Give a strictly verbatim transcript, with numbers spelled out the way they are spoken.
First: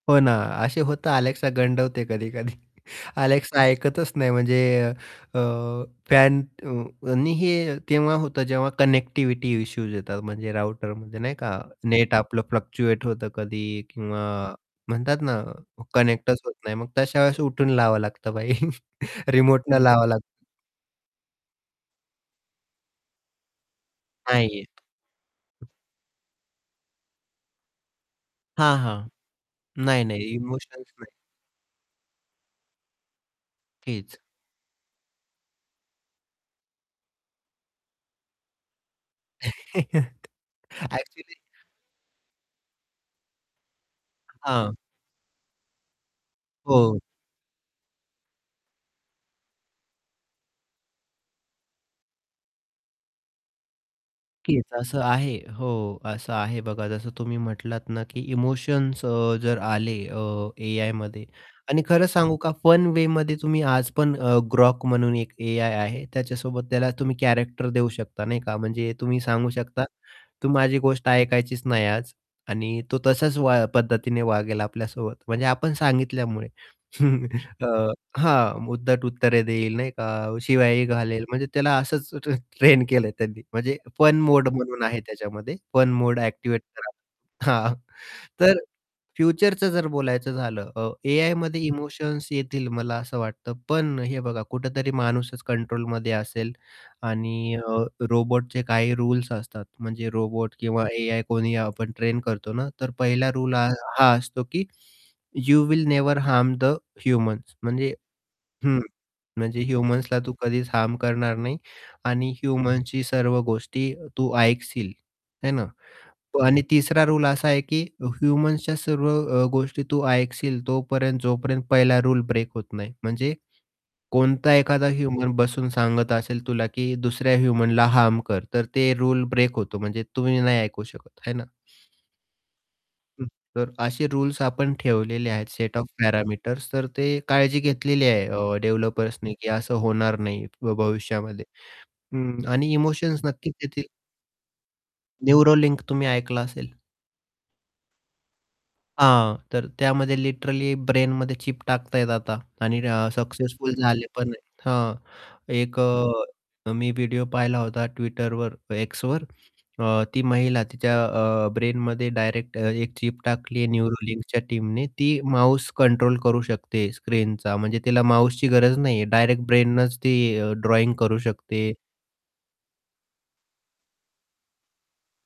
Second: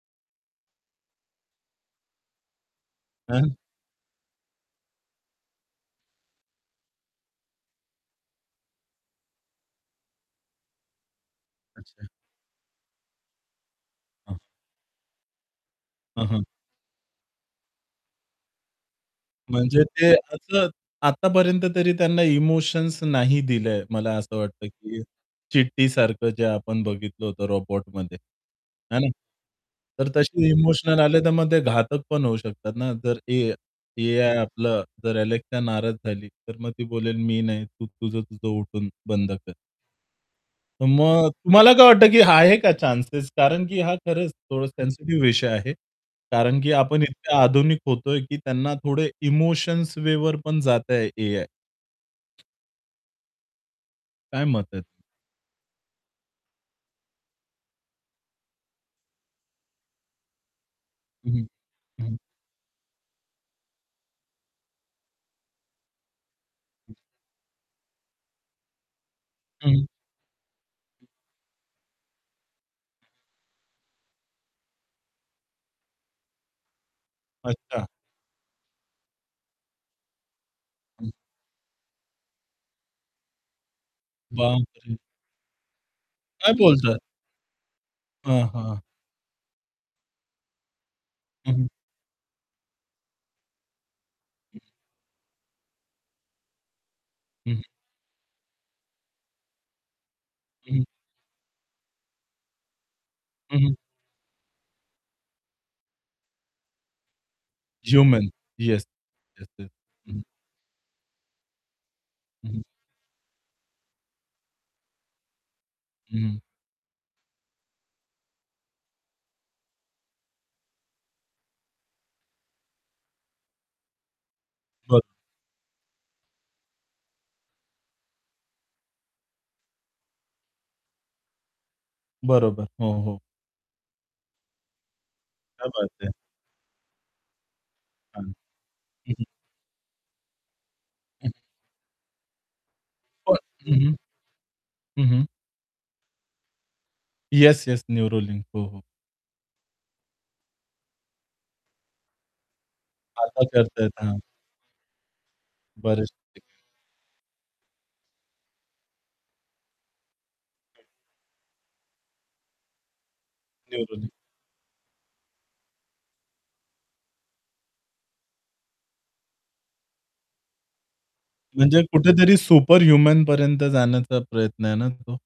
हो ना, असे होतं Alexa गंडवते कधी-कधी. हं. Alexa ऐकतच नाही म्हणजे अ, फॅन अ, आणि हे केव्हा होतं जेव्हा कनेक्टिव्हिटी इश्यूज येतात, म्हणजे राउटरमध्ये नाही का, अच्छा. नेट आपलं फ्लक्चुएट होतं कधी किंवा हं. म्हणतात ना, हं, कनेक्टच हं. होत नाही. मग तश्या वेळेस उठून लावावं लागतं भाई रिमोटनं म्हणजे लावं ते लाग असतं आतापर्यंत तरी त्यांना इमोशन्स नाही दिलं. मला असं नाही वाटतं, आहेत. की हं. चिट्टी सारखं जे आपण बघितलं होतं "रोबोट" मध्ये हां, हे ना. हां. नाही, तर नाही. तशी इमोशन्स इमोशनल नाही. आले तर मग ते घातक पण होऊ शकतात ना, जर ए तेच. AI आपलं जर Alexa नाराज झाली, तर मग ती बोलेल मी नाही तू तुझं, तुझं उठून बंद कर. तर मग एक्चुअली तुम्हाला काय वाटतं, की आहे का चान्सेस? कारण की हा खरंच थोडा हां. सेन्सिटिव्ह विषय आहे. कारण की हो. आपण इतक्या आधुनिक होतो आहे, की त्यांना थोडे इमोशन्स वेवर पण जातं आहे AI. काय नक्कीच. मत आहे? असं आहे. हो असं आहे बघा जसं तुम्ही म्हटलात ना, की इमोशन्स अ, जर आले अ, AIमध्ये हं, हं. आणि खरं हं, हं. सांगू का फन वे मध्ये तुम्ही आज पण अ, Grok म्हणून एक AI आहे, त्याच्यासोबत त्याला हं. तुम्ही कॅरेक्टर देऊ शकता नाही का. म्हणजे तुम्ही सांगू हं. शकता. तू माझी गोष्ट ऐकायचीच नाही आज आणि तो तसाच वा पद्धतीने वागेल आपल्यासोबत, म्हणजे आपण सांगितल्यामुळे. अ, अच्छा. हां, उद्धट उत्तरे देईल नाही का शिव्याही हं. घालेल, म्हणजे त्याला असंच ट्र ट्रेन केलं आहे त्यांनी. म्हणजे फन मोड बाप म्हणून रे! आहे त्याच्यामध्ये फन मोड काय एक्टिवेट बोलता करा. आहे? हां, हां, तर हां. फ्युचरचं जर बोलायचं झालं अ, हं, AIमध्ये हं. इमोशन्स येतील मला असं वाटतं, पण हे बघा कुठेतरी माणूसच कंट्रोलमध्ये असेल हं, आणि हं. अ, रोबोटचे काही रुल्स असतात. म्हणजे रोबोट हं, हं. किंवा AI कोणी आपण ट्रेन करतो ना, तर पहिला रूल हं, ह हं. हा असतो, की you will never harm the humans म्हणजे ह्युमन. हं. येस, येस, म्हणजे येस. हं, ह्युमन्सला हं. तू कधीच हार्म करणार नाही आणि हं, हं. ह्युमन्सची सर्व गोष्टी तू ऐकशील है ना. हं, हं. प आणि तिसरा रूल असा आहे, की ह्युमन्सच्या सर्व अ, गोष्टी तू ऐकशील तोपर्यंत जोपर्यंत पहिला रूल ब्रेक होत नाही म्हणजे, कोणता एखादा बरं. ह्युमन बसून सांगत असेल तुला, की दुसऱ्या ह्युमनला हार्म कर तर ते रूले ब्रेक होतो. म्हणजे तुम्ही नाही ऐकू शकत है ना? बरोबर. हो, हो. तर असे रुल्स आपण ठेवलेले आहेत क्या सेट ओएफ बात है. पॅरामीटर्स, तर ते काळजी घेतलेली हां. आहे, अ, हं, डेव्हलपर्स हं. ने, की असं होणार नाही भ हं. भविष्यामध्ये. हं. आणि इमोशन्स प नक्कीच हं, येतील. हं. हं, हं. न्यूरोलिंक तुम्ही ऐकलं असेल. Yes, yes. न्यूरोलिन. हो, हो. हां, तर त्यामध्ये लिटरली ब्रेनमध्ये चिप टाकता आहेत आता आणि र आता सक्सेसफुल करत आहेत. झाले हां. पण आहे, हां, एक बरेच ते. अ, मी व्हिडिओ पाहिला होता Twitterवर Xवर. अ, ती महिला तिच्या अ, ब्रेनमध्ये डायरेक्ट अ, एक चिप टाकली आहे न्यूरोलिन. न्यूरोलिंगच्या टीमने ती माऊस कंट्रोल करू शकते स्क्रीनचा म्हणजे तिला माऊसची गरज नाही आहे डायरेक्ट ब्रेननच ती ड्रॉइंग करू शकते. म्हणजे कुठेतरी सुपर ह्युमन पर्यंत जाण्याचा प्रयत्न आहे ना तो.